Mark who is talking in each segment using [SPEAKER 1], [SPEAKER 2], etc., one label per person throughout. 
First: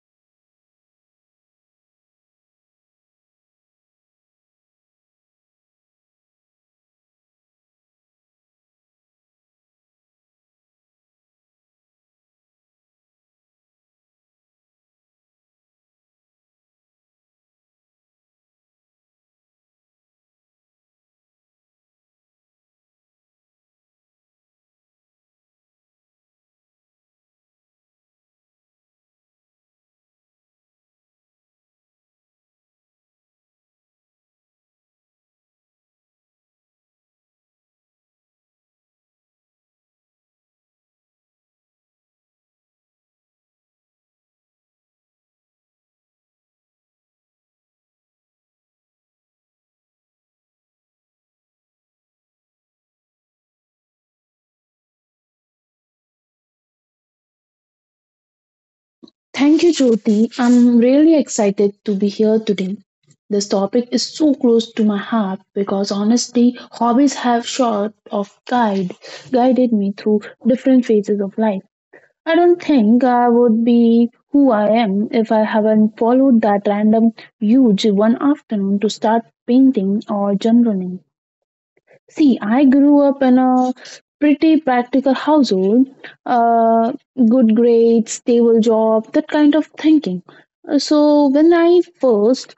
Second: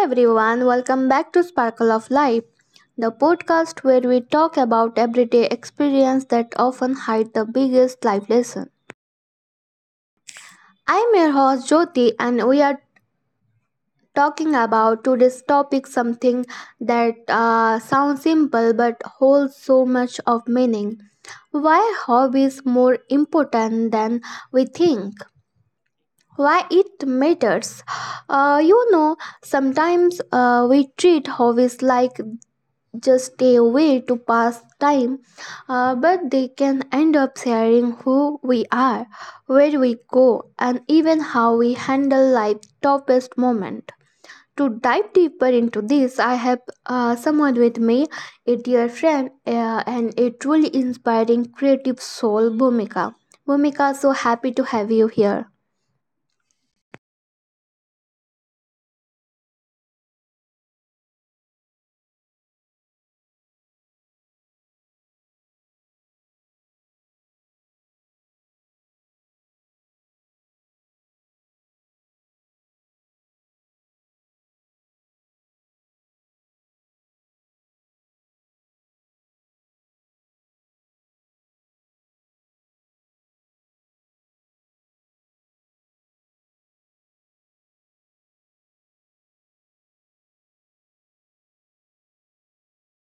[SPEAKER 1] everyone. Welcome back to Sparkle of Life, the podcast where we talk about everyday experience that often hide the biggest life lesson. I'm your host Jyoti, and we are talking about today's topic something that sounds simple but holds so much of meaning. Why hobbies more important than we think? Why it matters? Uh, you know, sometimes we treat hobbies like just stay away to pass time, but they can end up sharing who we are, where we go, and even how we handle life's toughest moment. To dive deeper into this, I have someone with me, a dear friend and a truly inspiring creative soul, Bhumika. Bhumika, so happy to have you here.
[SPEAKER 2] Thank you, Jyoti. I'm really excited to be here today. This topic is so close to my heart because honestly, hobbies have sort of guided me through different phases of life. I don't think I would be who I am if I haven't followed that random huge one afternoon to start painting or journaling. See, I grew up in a pretty practical household. Uh, Good grades, stable job, that kind of thinking. So when I first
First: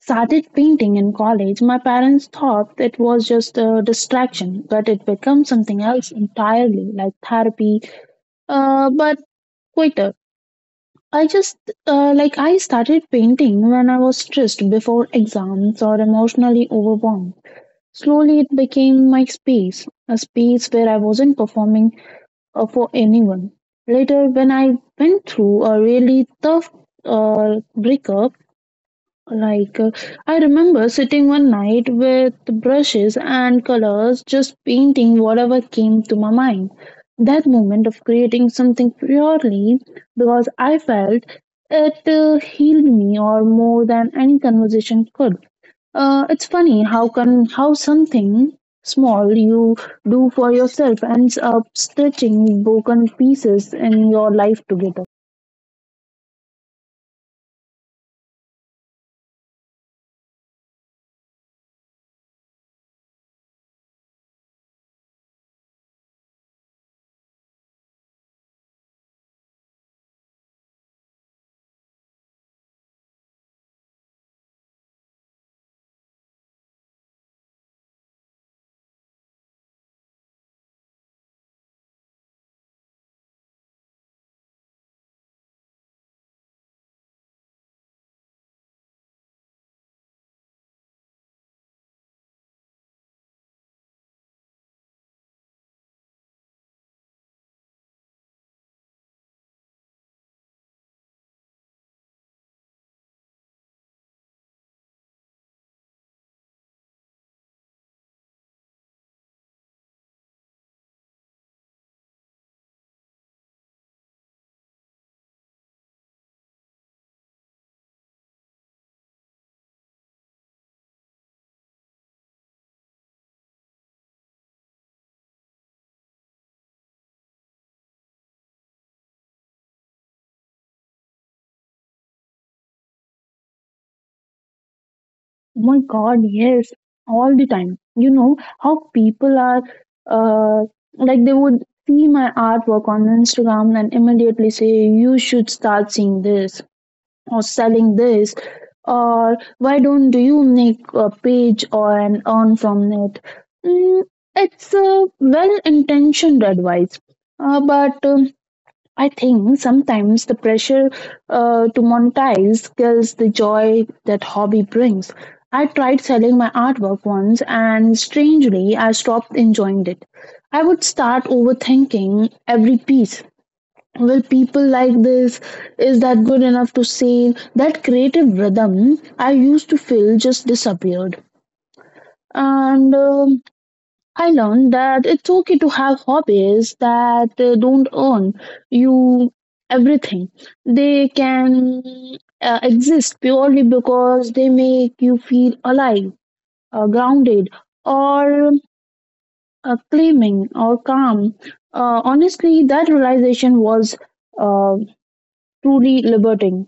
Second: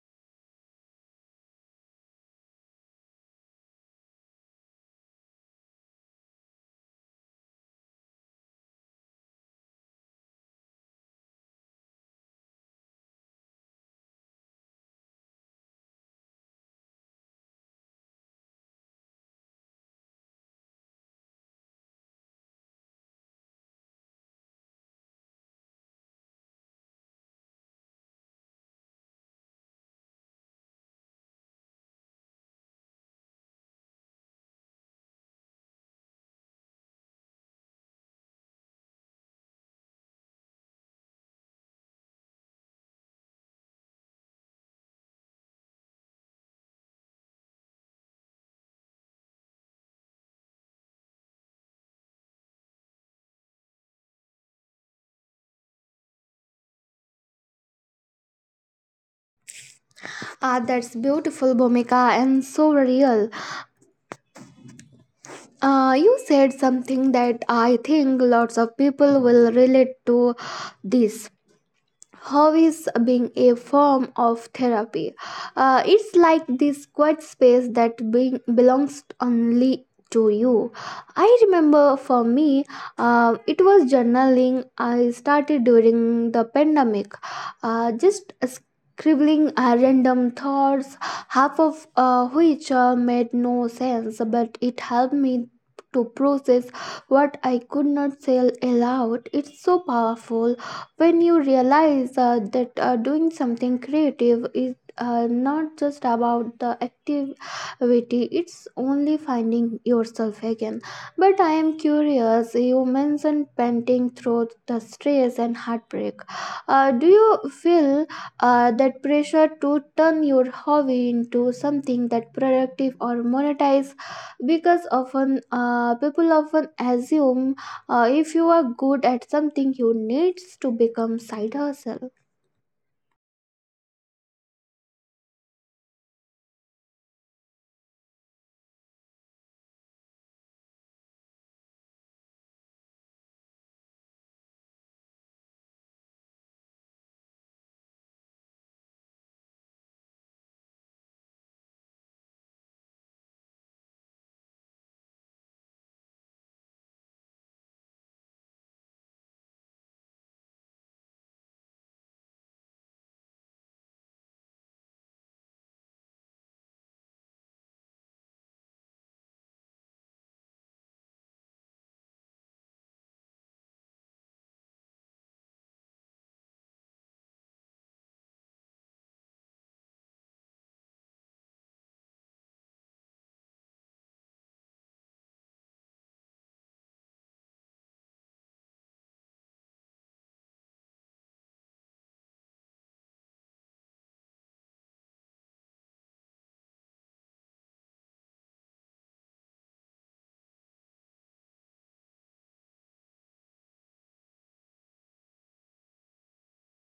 [SPEAKER 2] started painting in college, my parents thought it was just a distraction, but it became something else entirely, like therapy. But quicker. I just like I started painting when I was stressed before exams or emotionally overwhelmed. Slowly, it became my space, a space where I wasn't performing, for anyone. Later, when I went through a really tough breakup, like uh, I remember sitting one night with brushes and colors, just painting whatever came to my mind. That moment of creating something purely because I felt it healed me or more than any conversation could. It's funny how something small you do for yourself ends up stitching broken pieces in your life together.
[SPEAKER 1] Ah, that's beautiful, Bhumika, and so real. You said something that I think lots of people will relate to this hobbies being a form of therapy. It's like this quiet space that belongs only to you. I remember for me, it was journaling I started during the pandemic, just scribbling random thoughts, half of which made no sense, but it helped me to process what I could not say aloud. It's so powerful when you realize that doing something creative is not just about the activity it's only finding yourself again but I am curious you mentioned painting through the stress and heartbreak, do you feel that pressure to turn your hobby into something that productive or monetize because often people often assume, if you are good at something, you need to become side hustle.
[SPEAKER 2] Oh my God, yes, all the time. You know how people are, uh, like they would see my artwork on Instagram and immediately say you should start seeing this or selling this or why don't you make a page or and earn from it. Mm, it's a well-intentioned advice, but I think sometimes the pressure to monetize kills the joy that hobby brings. I tried selling my artwork once and strangely I stopped enjoying it. I would start overthinking every piece. Will people like this? Is that good enough to sing that creative rhythm I used to feel? Just disappeared. And I learned that it's okay to have hobbies that don't earn you everything. They can exist purely because they make you feel alive, grounded, or claiming or calm. Uh, honestly that realization was, uh, truly liberating.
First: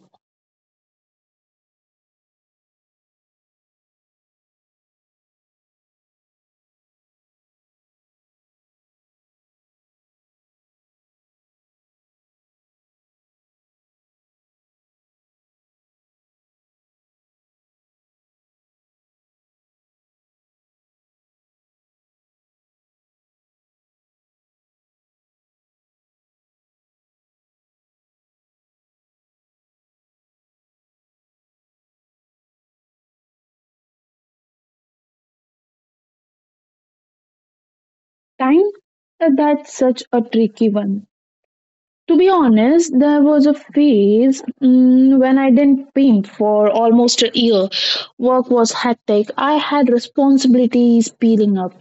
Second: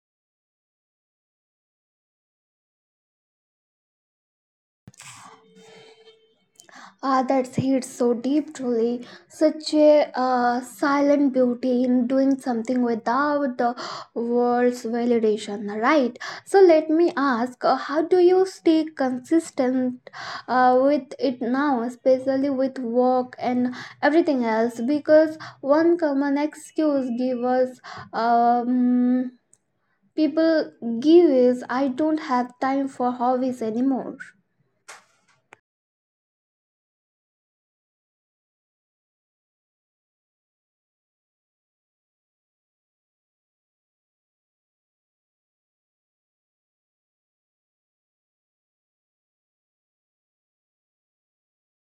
[SPEAKER 1] Ah, that's hit so deep, truly. Such a silent beauty in doing something without the world's validation, right? So let me ask, how do you stay consistent with it now, especially with work and everything else? Because one common excuse gives us um, people give is I don't have time for hobbies anymore.
[SPEAKER 2] Time? That's such a tricky one. To be honest, there was a phase, mm, when I didn't paint for almost a year. Work was hectic, I had responsibilities peeling up,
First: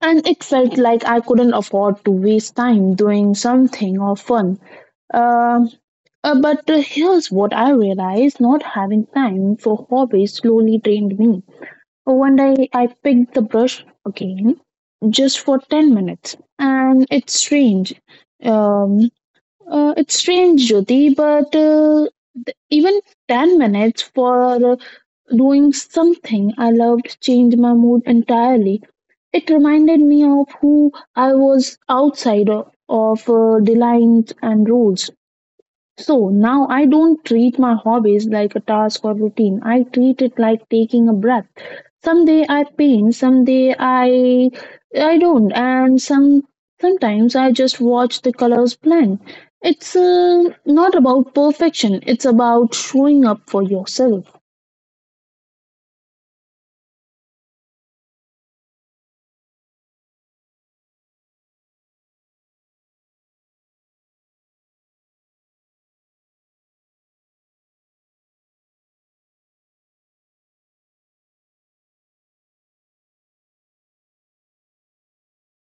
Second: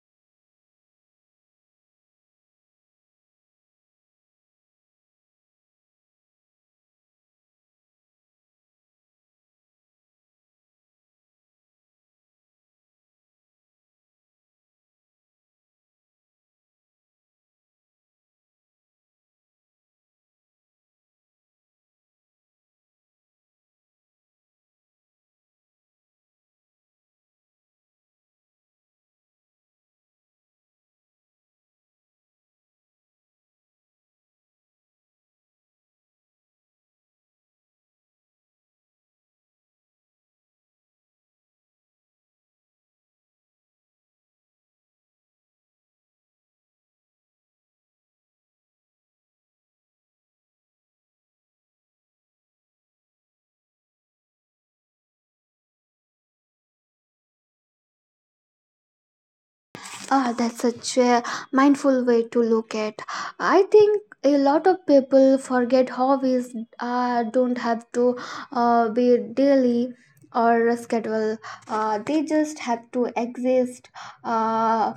[SPEAKER 2] and it felt like I couldn't afford to waste time doing something or fun. Um, but Here's what I realized: not having time for hobbies slowly drained me. One day I picked the brush again just for 10 minutes and it's strange. um it's strange, Jyoti, but even 10 minutes for doing something I loved changed my mood entirely. It reminded me of who I was outside of the lines and rules. So now I don't treat my hobbies like a task or routine. I treat it like taking a breath. Someday I paint, someday I don't, and sometimes I just watch the colors blend. It's not about perfection. It's about showing up for yourself.
[SPEAKER 1] Ah, that's such a mindful way to look at. I think a lot of people forget hobbies don't have to be daily or schedule. They just have to exist. Uh,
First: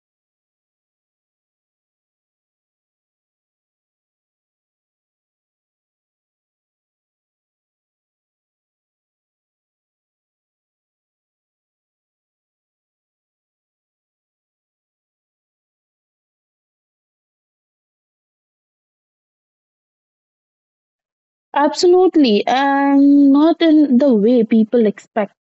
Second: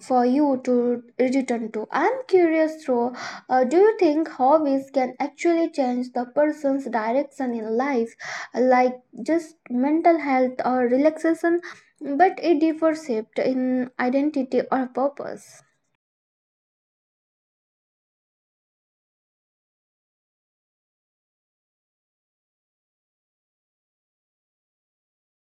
[SPEAKER 1] for you to return to. I'm curious though, do you think hobbies can actually change the person's direction in life, like just mental health or relaxation, but it differs shaped in identity or purpose?
[SPEAKER 2] Absolutely, and not in the way people expect.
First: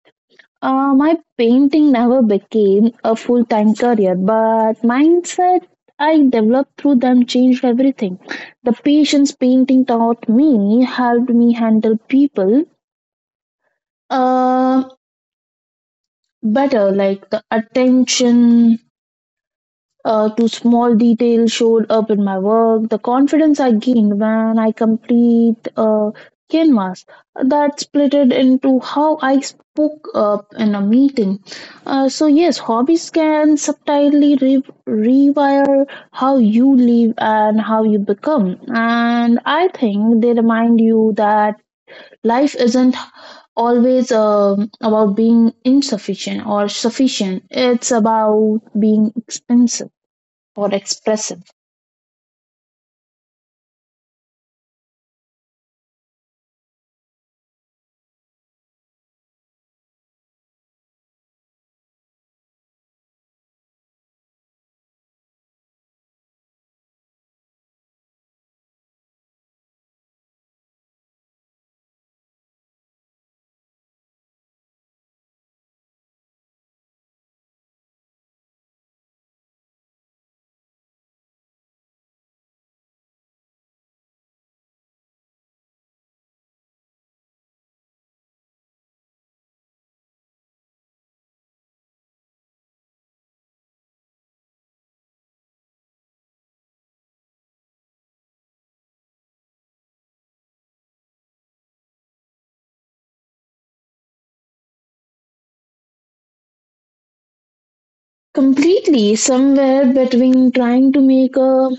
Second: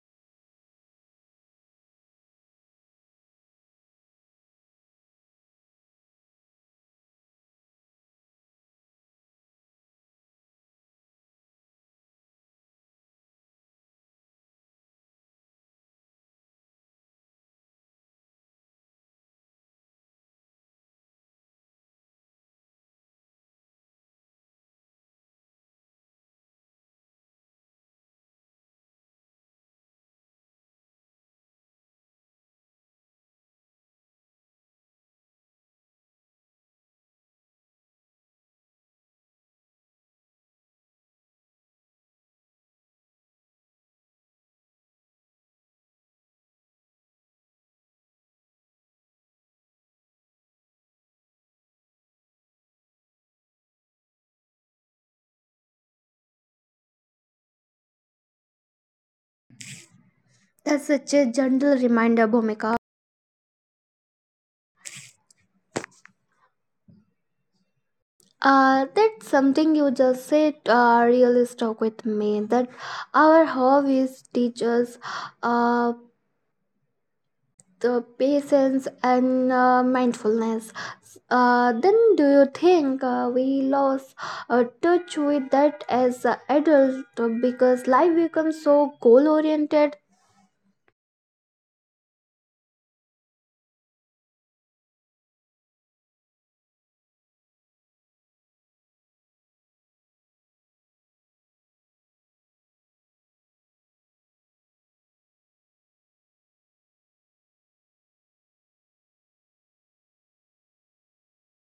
[SPEAKER 2] My painting never became a full time career, but mindset I developed through them changed everything. The patience painting taught me helped me handle people uh, better, like the attention to small details showed up in my work, the confidence I gained when I complete a canvas that split it into how I spoke up in a meeting. So yes, hobbies can subtly rewire how you live and how you become, and I think they remind you that life isn't always, about being insufficient or sufficient. It's about being expensive or expressive.
[SPEAKER 1] That's such a gentle reminder, Bhumika. That's something you just said really stuck with me that our hobbies teach us uh, the patience and mindfulness. Then, do you think we lost touch with that as adult because life becomes so goal oriented?
[SPEAKER 2] Completely somewhere between trying to make a,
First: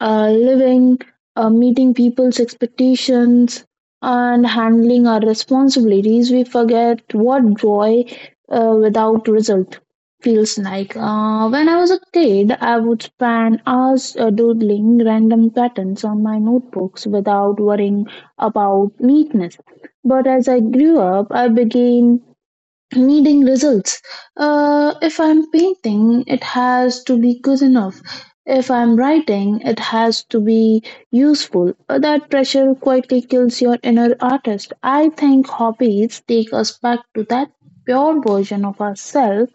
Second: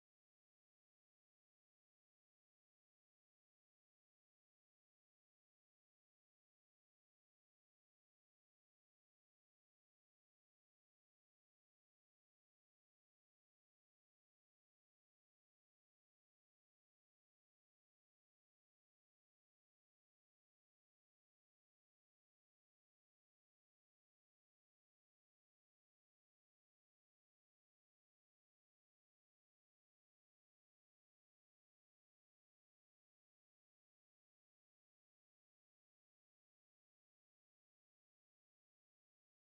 [SPEAKER 2] a living, meeting people's expectations, and handling our responsibilities, we forget what joy without result feels like. When I was a kid, I would spend hours doodling random patterns on my notebooks without worrying about neatness. But as I grew up, I began needing results. If I'm painting, it has to be good enough. If I'm writing, it has to be useful. That pressure quietly kills your inner artist. I think hobbies take us back to that pure version of ourselves,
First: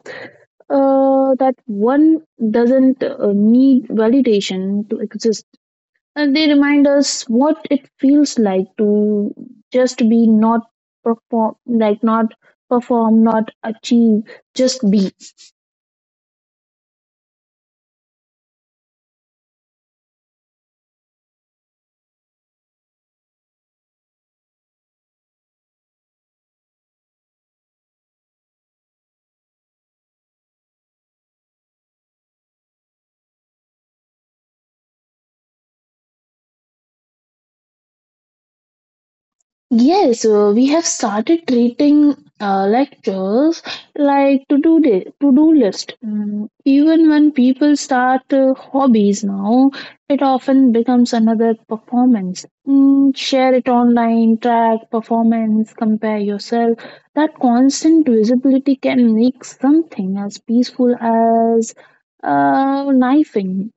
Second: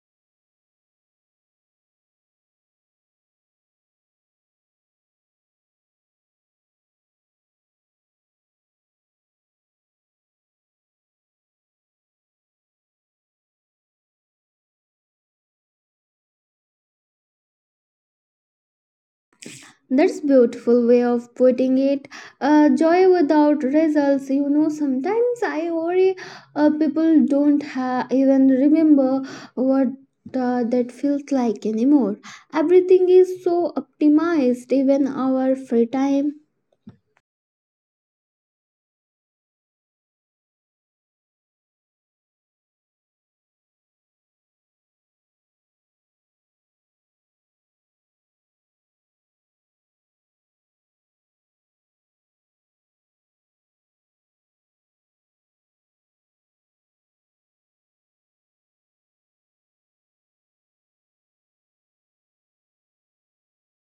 [SPEAKER 2] that one doesn't need validation to exist. And they remind us what it feels like to just be, not perform, like not perform, not achieve, just be.
[SPEAKER 1] That's beautiful way of putting it. Joy without results. You know, sometimes I worry people don't ha- even remember what that feels like anymore. Everything is so optimized, even our free time.
[SPEAKER 2] Yes, we have started treating lectures like to do day to do list. Mm, even when people start hobbies now, it often becomes another performance. Mm, share it online, track performance, compare yourself. That constant visibility can make something as peaceful as knifing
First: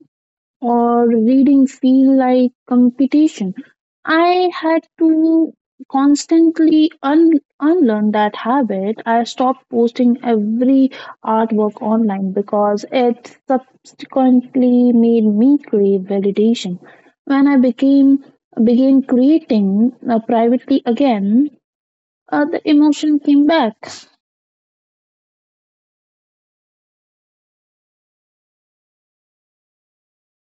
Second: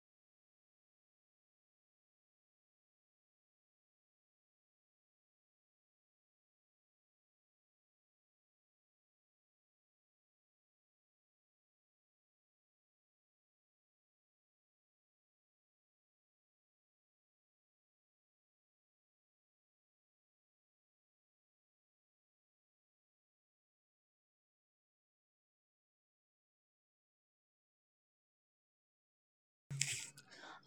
[SPEAKER 2] or reading feel like competition. I had to constantly unlearn that habit. I stopped posting every artwork online because it subsequently made me crave validation. When I became began creating privately again, the emotion came back.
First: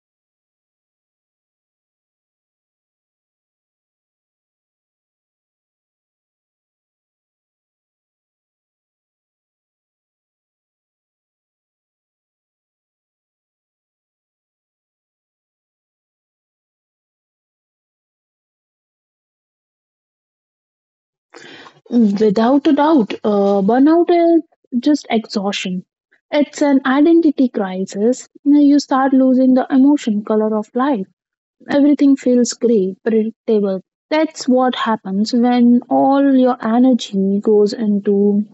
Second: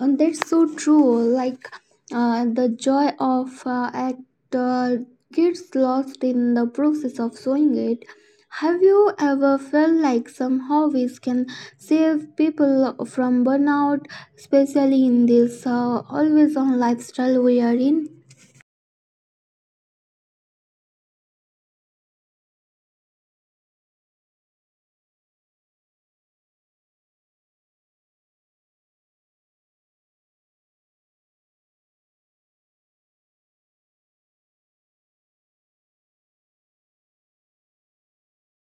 [SPEAKER 1] And that's so true. Like the joy of act uh, gets lost in the process of sewing it. Have you ever felt like some hobbies can save people from burnout, especially in this always on lifestyle we are in?
[SPEAKER 2] Without a doubt, burnout is just exhaustion. It's an identity crisis. Now you start losing the emotion color of life. Everything feels gray, predictable. That's what happens when all your energy goes into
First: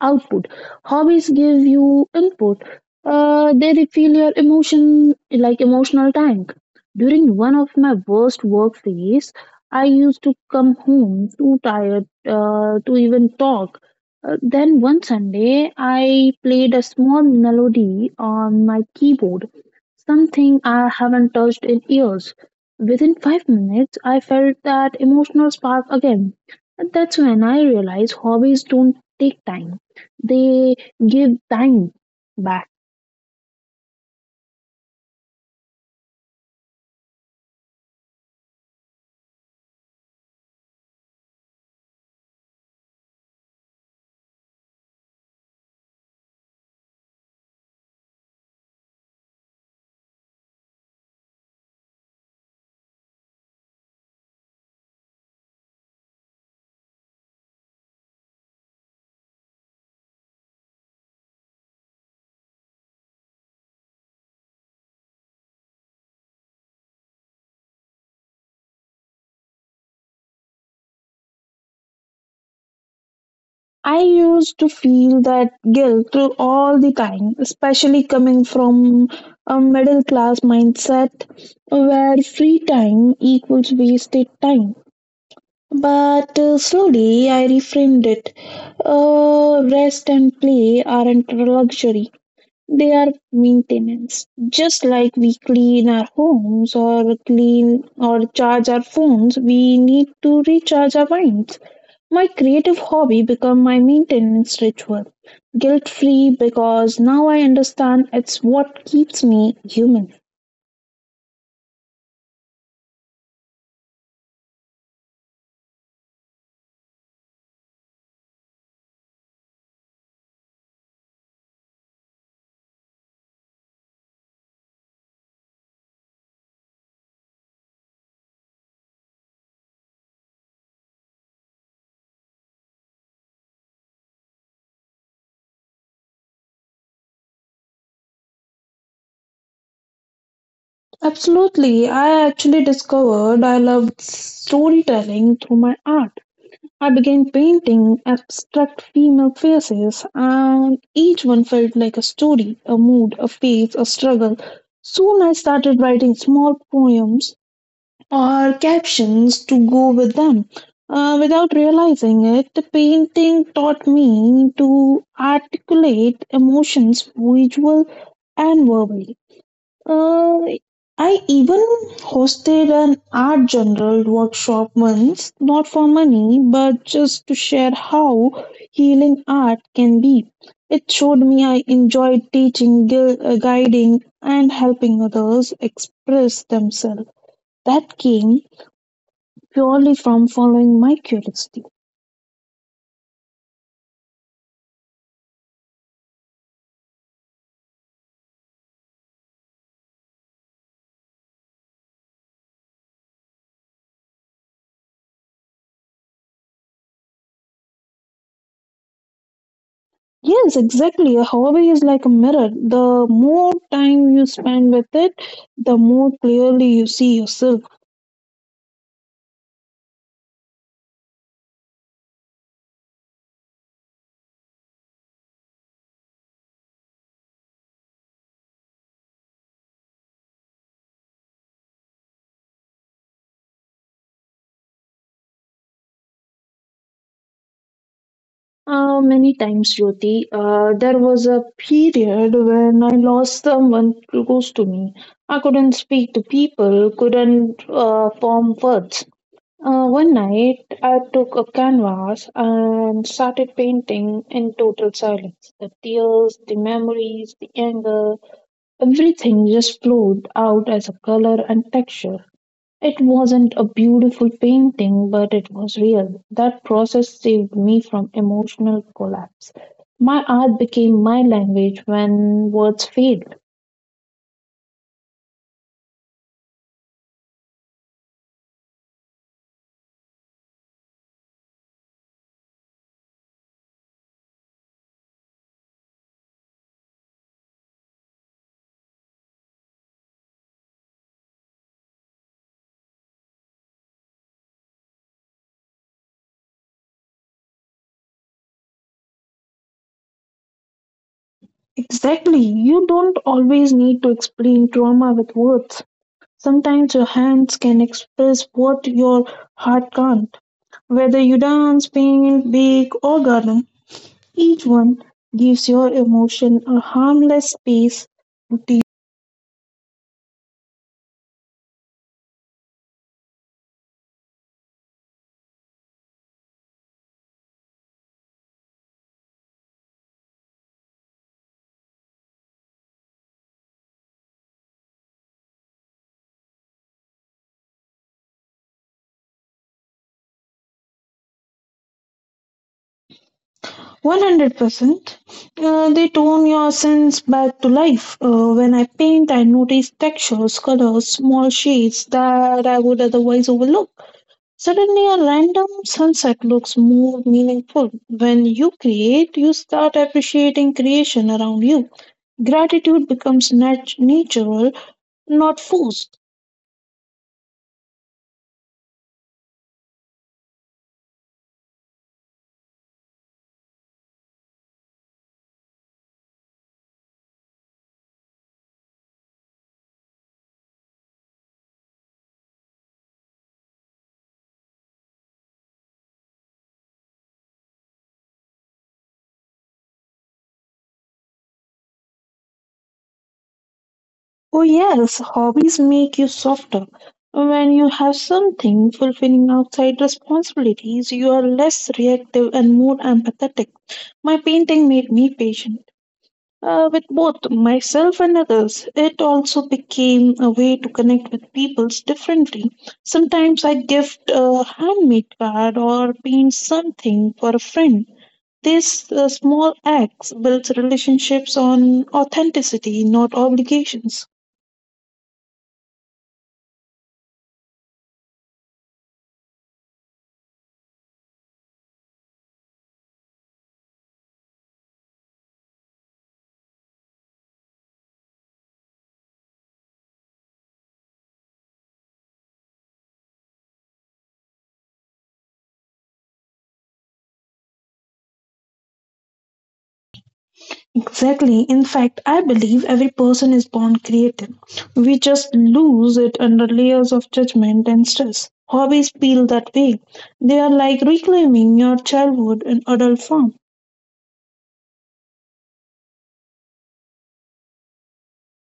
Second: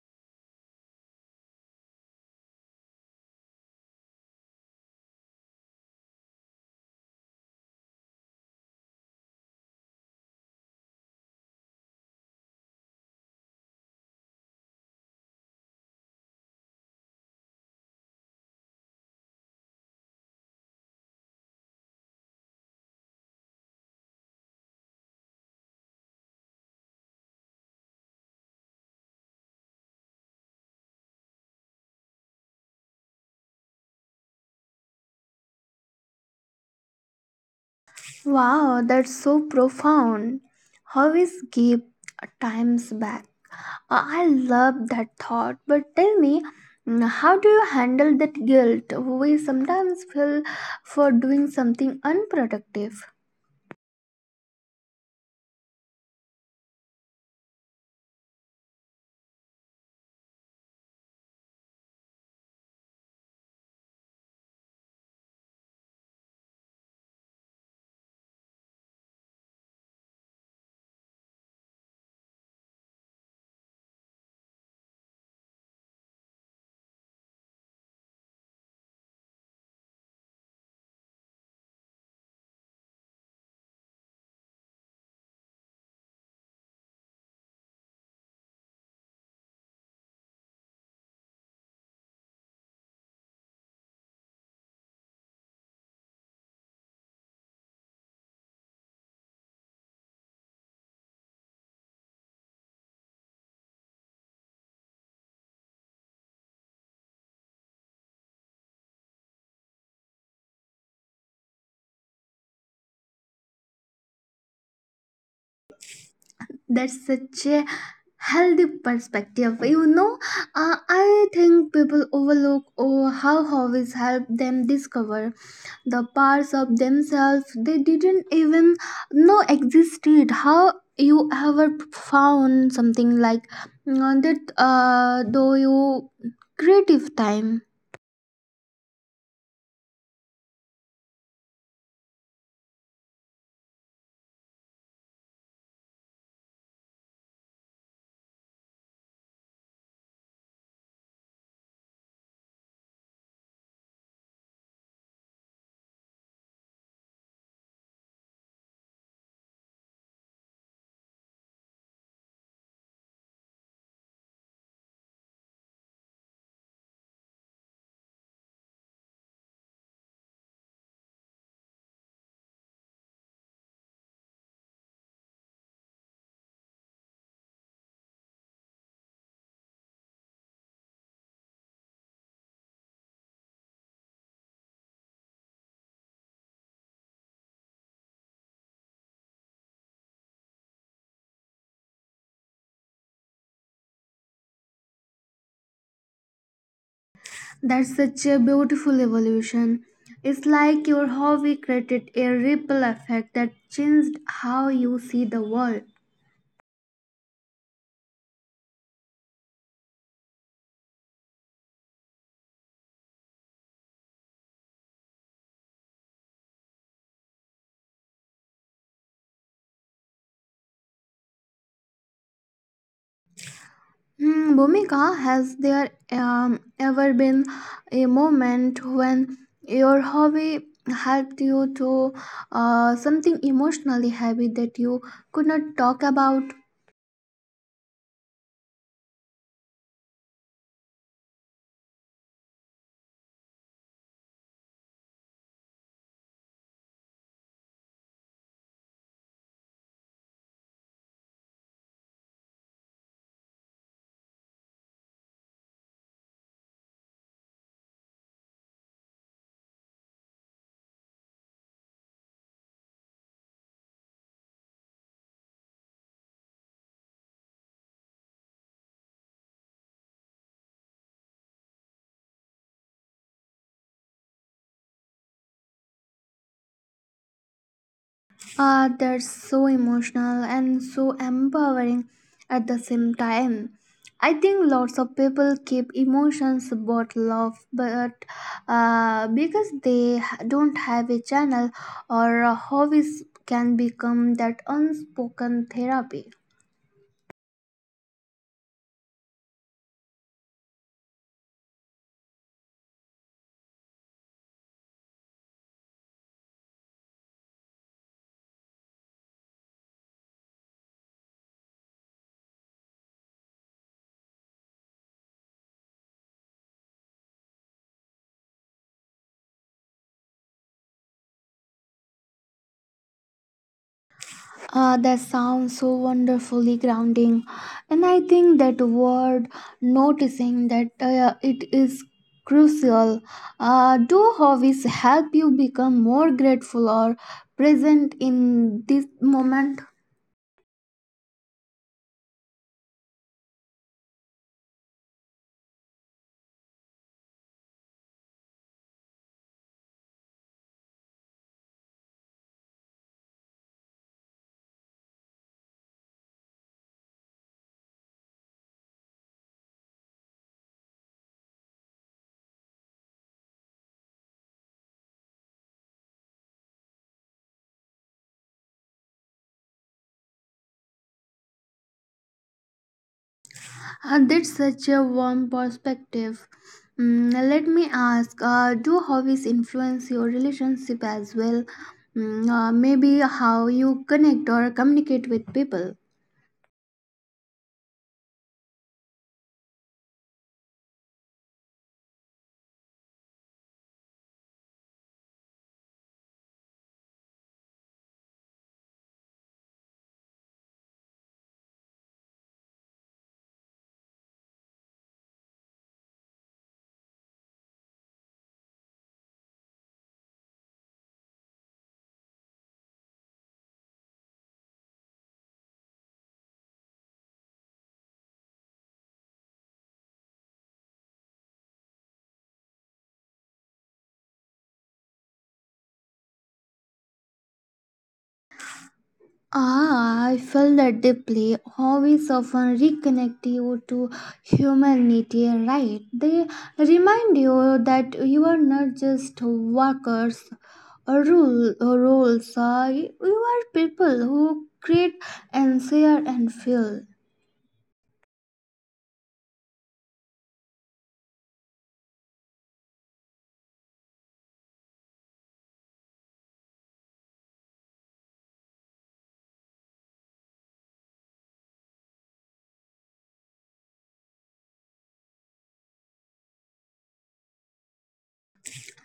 [SPEAKER 2] output. Hobbies give you input. They refill your emotion, like emotional tank. During one of my worst work days, I used to come home too tired to even talk. Then one Sunday, I played a small melody on my keyboard, something I haven't touched in years. Within 5 minutes, I felt that emotional spark again. And that's when I realized hobbies don't take time, they give time back.
[SPEAKER 1] Wow, that's so profound. Hobbies give times back. I love that thought, but tell me, how do you handle that guilt we sometimes feel for doing something unproductive?
[SPEAKER 2] I used to feel that guilt through all the time, especially coming from a middle class mindset where free time equals wasted time. But slowly I reframed it. Rest and play aren't luxury, they are maintenance. Just like we clean our homes or clean or charge our phones, we need to recharge our minds. My creative hobby become my maintenance ritual. Guilt free because now I understand it's what keeps me human.
[SPEAKER 1] That's such a healthy perspective. You know, I think people overlook oh, how hobbies help them discover the parts of themselves they didn't even know existed. How you ever found something like that, though you creative time?
[SPEAKER 2] Absolutely. I actually discovered I loved storytelling through my art. I began painting abstract female faces, and each one felt like a story, a mood, a phase, a struggle. Soon I started writing small poems or captions to go with them. Without realizing it, the painting taught me to articulate emotions visual and verbally. Uh, I even hosted an art general workshop once, not for money, but just to share how healing art can be. It showed me I enjoyed teaching, guiding, and helping others express themselves. That came purely from following my curiosity.
[SPEAKER 1] That's such a beautiful evolution. It's like your hobby created a ripple effect that changed how you see the world.
[SPEAKER 2] Yes, exactly. A hobby is like a mirror. The more time you spend with it, the more clearly you see yourself.
[SPEAKER 1] Hmm, Bhumika, has there ever been a moment when your hobby helped you to something emotionally heavy that you could not talk about?
[SPEAKER 2] Many times, Jyoti, there was a period when I lost someone close to me. I couldn't speak to people, couldn't form words. One night, I took a canvas and started painting in total silence. The tears, the memories, the anger, everything just flowed out as a color and texture. It wasn't a beautiful painting, but it was real. That process saved me from emotional collapse. My art became my language when words failed.
[SPEAKER 1] Ah, that's so emotional and so empowering at the same time. I think lots of people keep emotions bottled up, but because don't have a channel or a hobbies can become that unspoken therapy.
[SPEAKER 2] Exactly. You don't always need to explain trauma with words. Sometimes your hands can express what your heart can't. Whether you dance, paint, bake, or garden, each one gives your emotion a harmless space to deep.
[SPEAKER 1] That sounds so wonderfully grounding. And I think that word noticing that it is crucial. Do hobbies help you become more grateful or present in this moment?
[SPEAKER 2] 100%, they tone your sense back to life. When I paint, I notice textures, colors, small shades that I would otherwise overlook. Suddenly, a random sunset looks more meaningful. When you create, you start appreciating creation around you. Gratitude becomes natural, not forced.
[SPEAKER 1] That's such a warm perspective. Let me ask, do hobbies influence your relationship as well? Maybe how you connect or communicate with people?
[SPEAKER 2] Oh, yes, hobbies make you softer. When you have something fulfilling outside responsibilities, you are less reactive and more empathetic. My painting made me patient with both myself and others. It also became a way to connect with people differently. Sometimes I gift a handmade card or paint something for a friend. These small acts builds relationships on authenticity, not obligations.
[SPEAKER 1] Ah, I felt that deeply. Hobbies often reconnect you to humanity, right? They remind you that you are not just workers or rule or roles. You are people who create and share and feel.
[SPEAKER 2] Exactly. In fact, I believe every person is born creative. We just lose it under layers of judgment and stress. Hobbies feel that way. They are like reclaiming your childhood in adult form.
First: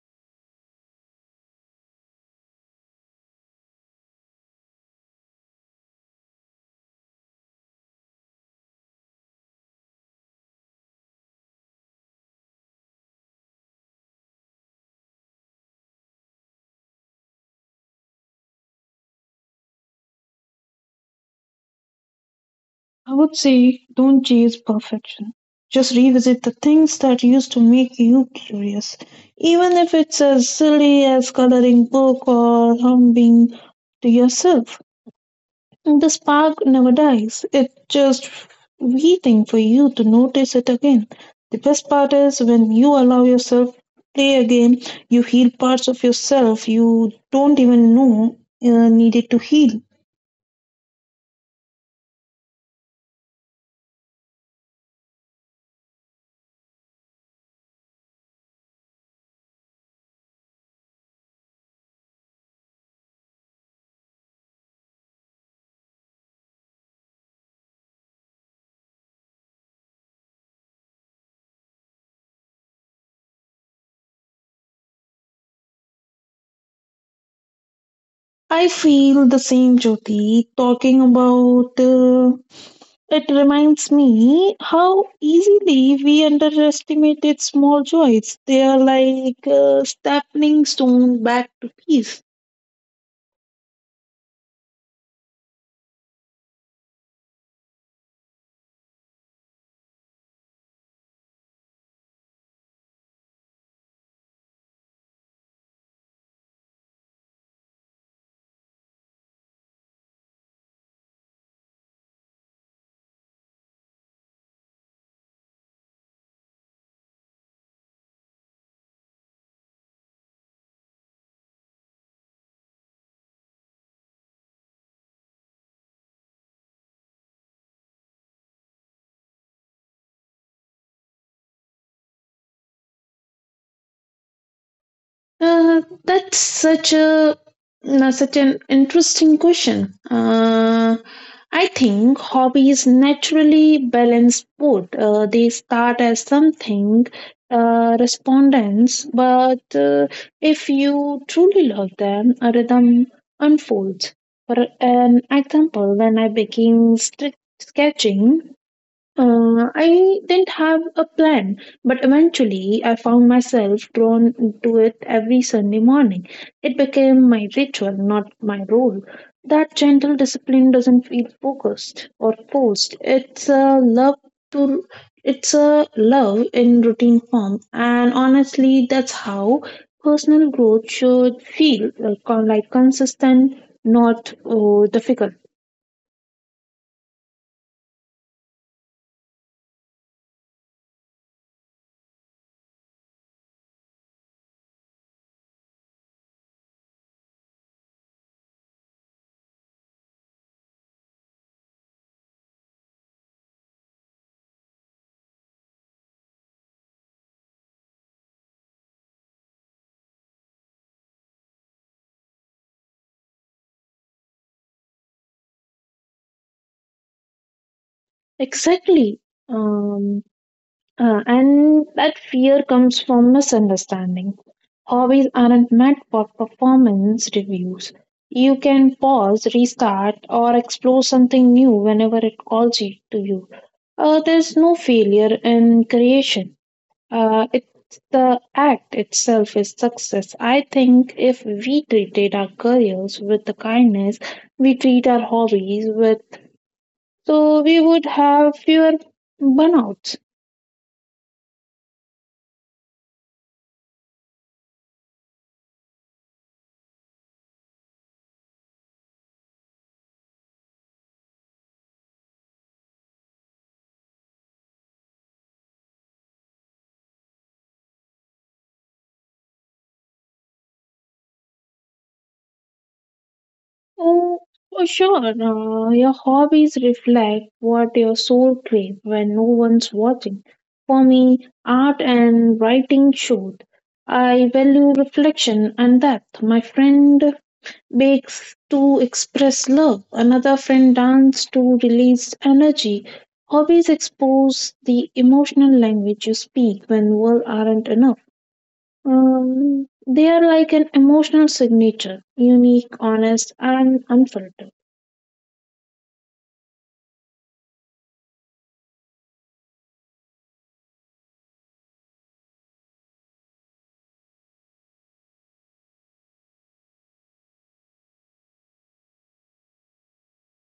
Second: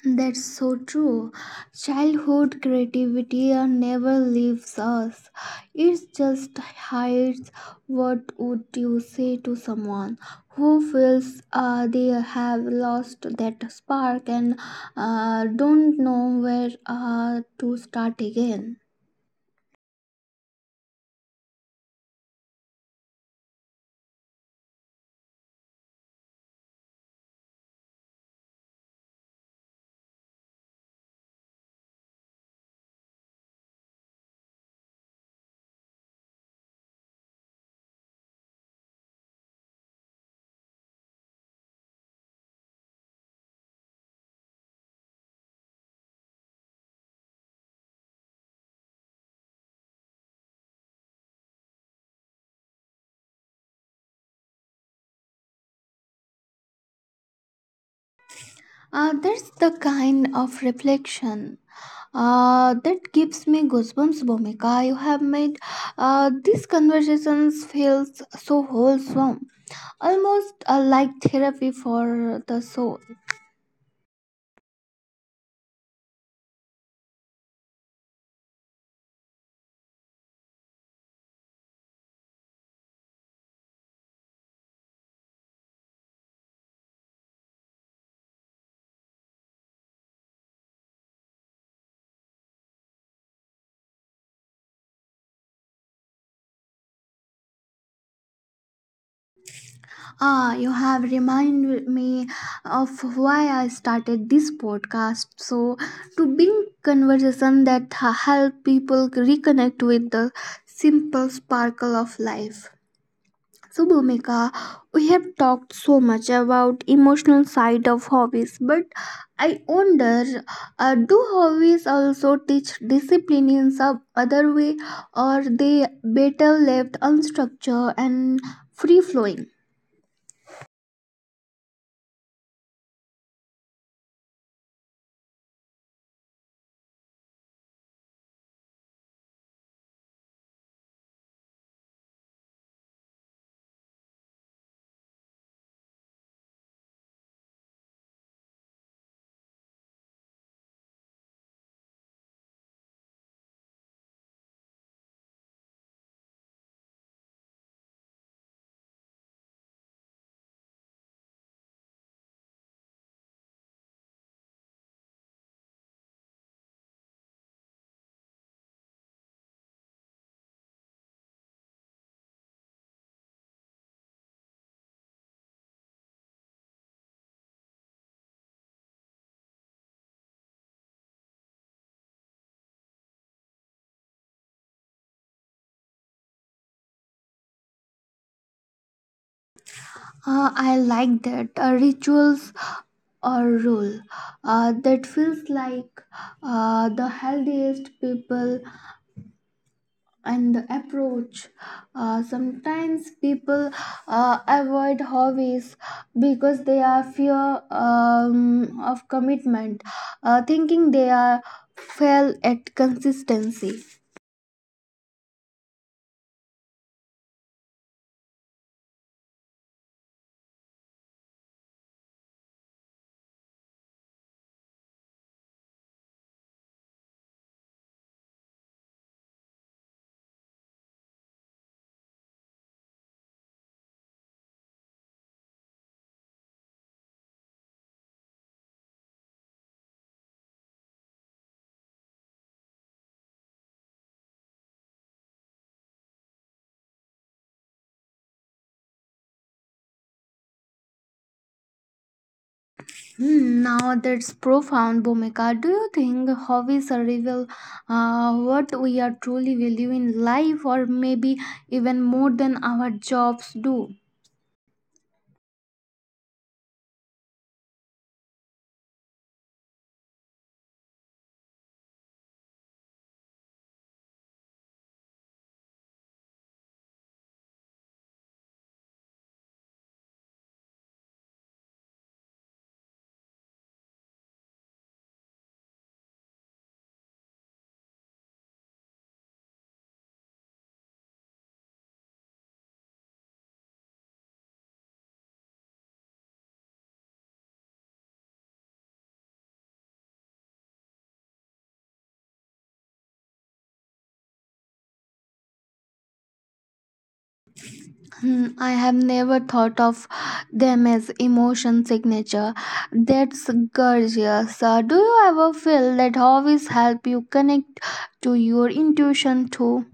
[SPEAKER 1] That's so true. Childhood creativity never leaves us. It just hides. What would you say to someone who feels they have lost that spark and don't know where to start again?
[SPEAKER 2] I would say don't chase perfection. Just revisit the things that used to make you curious. Even if it's as silly as coloring book or humming to yourself. The spark never dies, it's just waiting for you to notice it again. The best part is when you allow yourself to play a game, you heal parts of yourself you don't even know needed to heal.
[SPEAKER 1] That's the kind of reflection that gives me goosebumps, Bhumika. You have made these conversations feel so wholesome. Almost like therapy for the soul.
[SPEAKER 2] I feel the same, Jyoti. Talking about it reminds me how easily we underestimated small joys. They are like a stepping stone back to peace.
[SPEAKER 1] Ah, you have reminded me of why I started this podcast. So, to bring conversation that help people reconnect with the simple sparkle of life. So Bhumika, we have talked so much about emotional side of hobbies, but I wonder, do hobbies also teach discipline in some other way, or they better left unstructured and free flowing?
[SPEAKER 2] That's such a no, such an interesting question. I think hobbies naturally balance both. They start as something respondents, but if you truly love them, a rhythm unfolds. For an example, when I began strict sketching, I didn't have a plan, but eventually I found myself drawn to it every Sunday morning. It became my ritual, not my role. That gentle discipline doesn't feel focused or forced. To it's a love in routine form, and honestly, that's how personal growth should feel like consistent, not difficult.
[SPEAKER 1] I like that rituals or rule that feels like the healthiest people and the approach. Sometimes people avoid hobbies because they are fear of commitment, thinking they are fail at consistency.
[SPEAKER 2] Exactly. Um, and that fear comes from misunderstanding. Hobbies aren't meant for performance reviews. You can pause, restart, or explore something new whenever it calls you to you. There's no failure in creation. It's the act itself is success. I think if we treated our careers with the kindness we treat our hobbies with, so we would have fewer burnouts.
[SPEAKER 1] Hmm, now that's profound, Bhumika. Do you think hobbies reveal what we are truly value in life, or maybe even more than our jobs do?
[SPEAKER 2] Oh, for sure. Your hobbies reflect what your soul craves when no one's watching. For me, art and writing showed. I value reflection and depth. My friend bakes to express love. Another friend dances to release energy. Hobbies expose the emotional language you speak when words aren't enough. They are like an emotional signature, unique, honest, and unfiltered.
[SPEAKER 1] Hmm, I have never thought of them as emotion signature. That's gorgeous. Do you ever feel that hobbies help you connect to your intuition too?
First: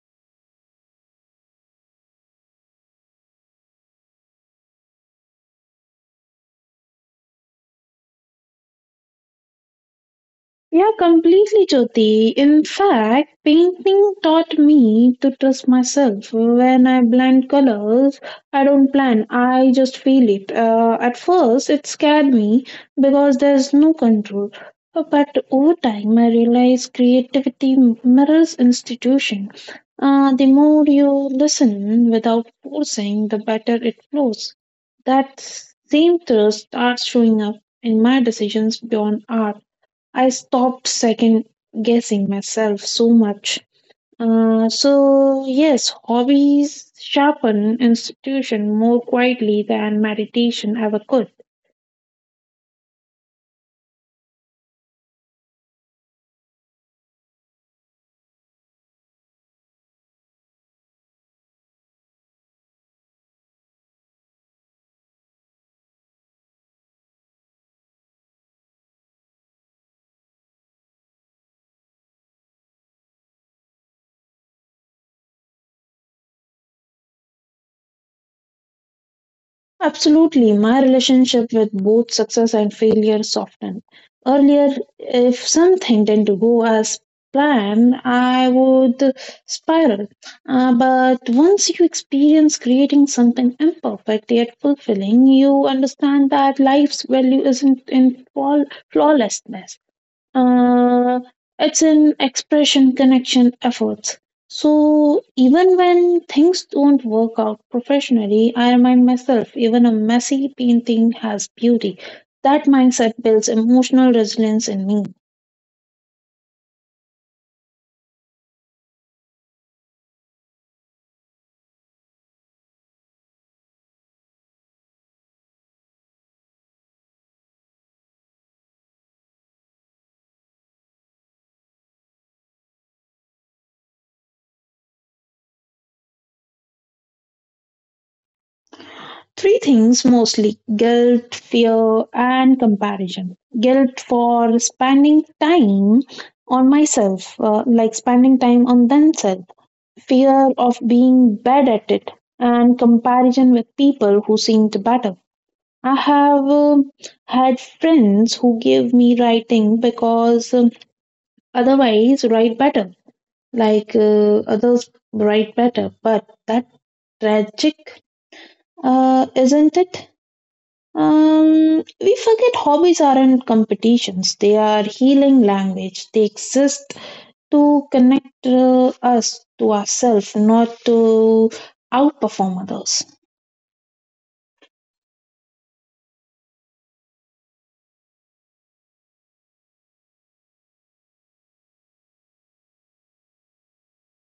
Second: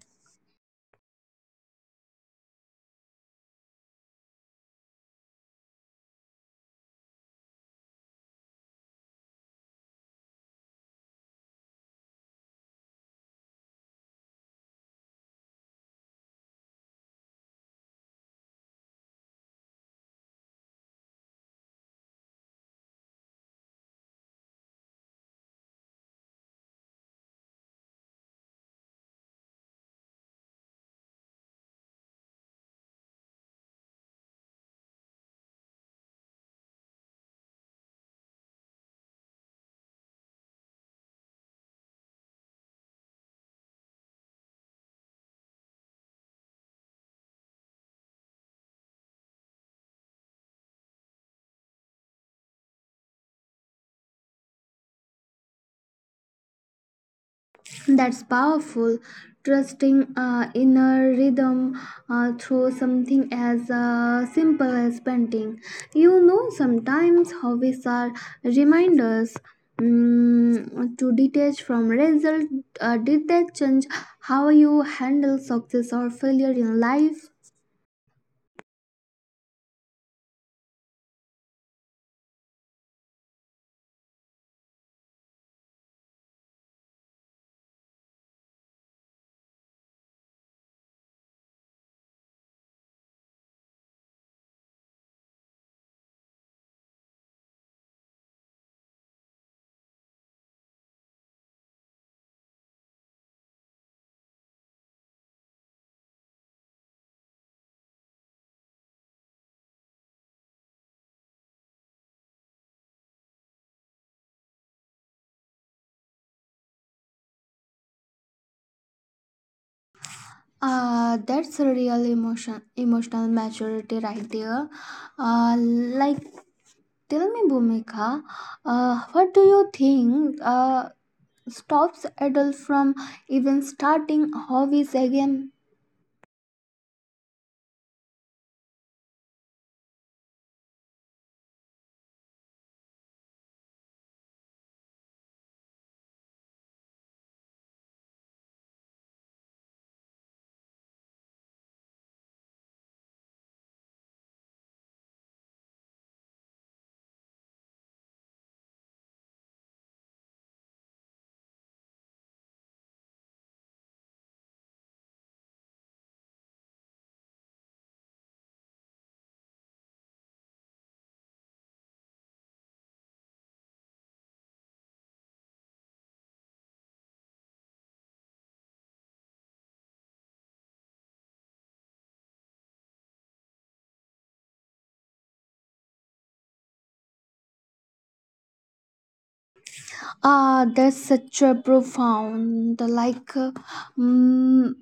[SPEAKER 2] Yeah, completely, Jyoti. In fact, painting taught me to trust myself. When I blend colors, I don't plan, I just feel it. At first, it scared me because there's no control. But over time, I realized creativity mirrors institution. The more you listen without forcing, the better it flows. That same trust starts showing up in my decisions beyond art. I stopped second guessing myself so much. So yes, hobbies sharpen institution more quietly than meditation ever could.
[SPEAKER 1] That's powerful trusting inner rhythm through something as simple as painting. You know, sometimes hobbies are reminders, to detach from result. Did that change how you handle success or failure in life?
[SPEAKER 2] Absolutely. My relationship with both success and failure softened. Earlier, if something didn't go as planned, I would spiral. But once you experience creating something imperfect yet fulfilling, you understand that life's value isn't in flawlessness, uh, it's an expression connection efforts. So even when things don't work out professionally I remind myself even a messy painting has beauty. That mindset builds emotional resilience in me.
[SPEAKER 1] That's a real emotional maturity right there. Like, tell me Bhumika, what do you think stops adults from even starting hobbies again?
[SPEAKER 2] Three things mostly: guilt, fear and comparison. Guilt for spending time on myself, like spending time on themselves, fear of being bad at it, and comparison with people who seemed better. I have, had friends who gave me writing because, otherwise write better, like others write better. But that tragic, isn't it? We forget hobbies aren't competitions. They are healing language. They exist to connect us to ourselves, not to outperform others.
[SPEAKER 1] Ah, that's such a profound, mm,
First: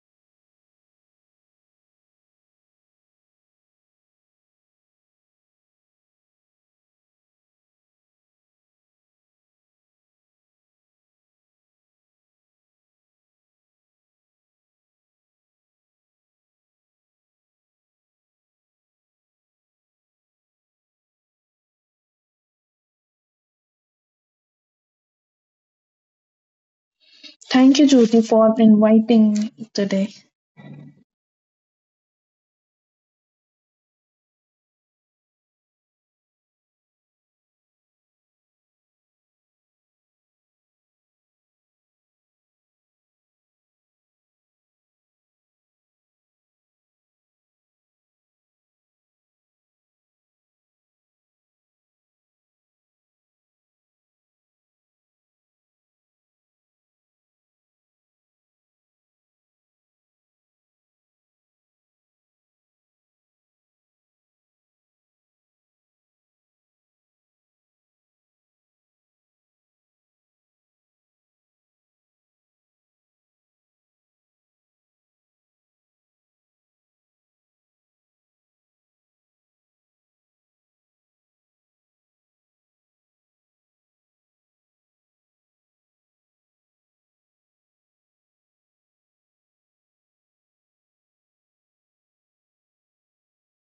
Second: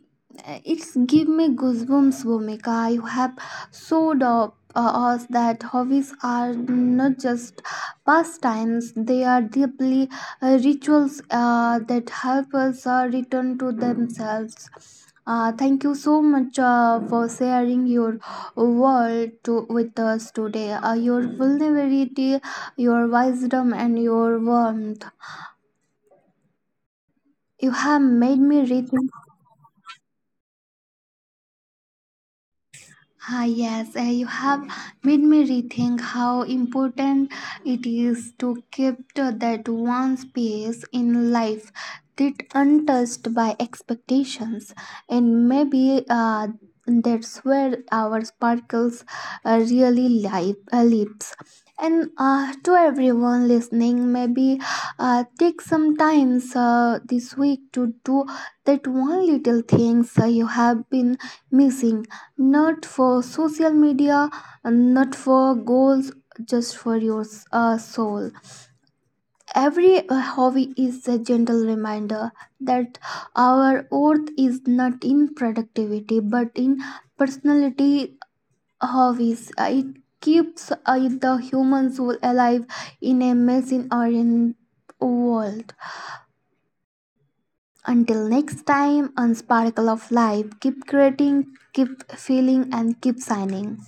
[SPEAKER 1] it's give me goosebumps, Bhumika. You have showed up us that hobbies are not just pastimes; they are deeply rituals that help us return to themselves. Thank you so much for sharing your world to, with us today. Your vulnerability, your wisdom, and your warmth, you
[SPEAKER 2] Thank you,
[SPEAKER 1] have
[SPEAKER 2] Jyoti,
[SPEAKER 1] made
[SPEAKER 2] for
[SPEAKER 1] me rethink.
[SPEAKER 2] inviting today.
[SPEAKER 1] Ah, yes, you have made me rethink how important it is to keep to that one space in life that untouched by expectations, and maybe that's where our sparkles really lives. And to everyone listening, maybe take some time this week to do that one little things you have been missing, not for social media, not for goals, just for your soul. Every hobby is a gentle reminder that our worth is not in productivity but in personality hobbies. It keeps the human soul alive in a machine oriented world. Until next time, on Sparkle of Life, keep creating, keep feeling, and keep signing.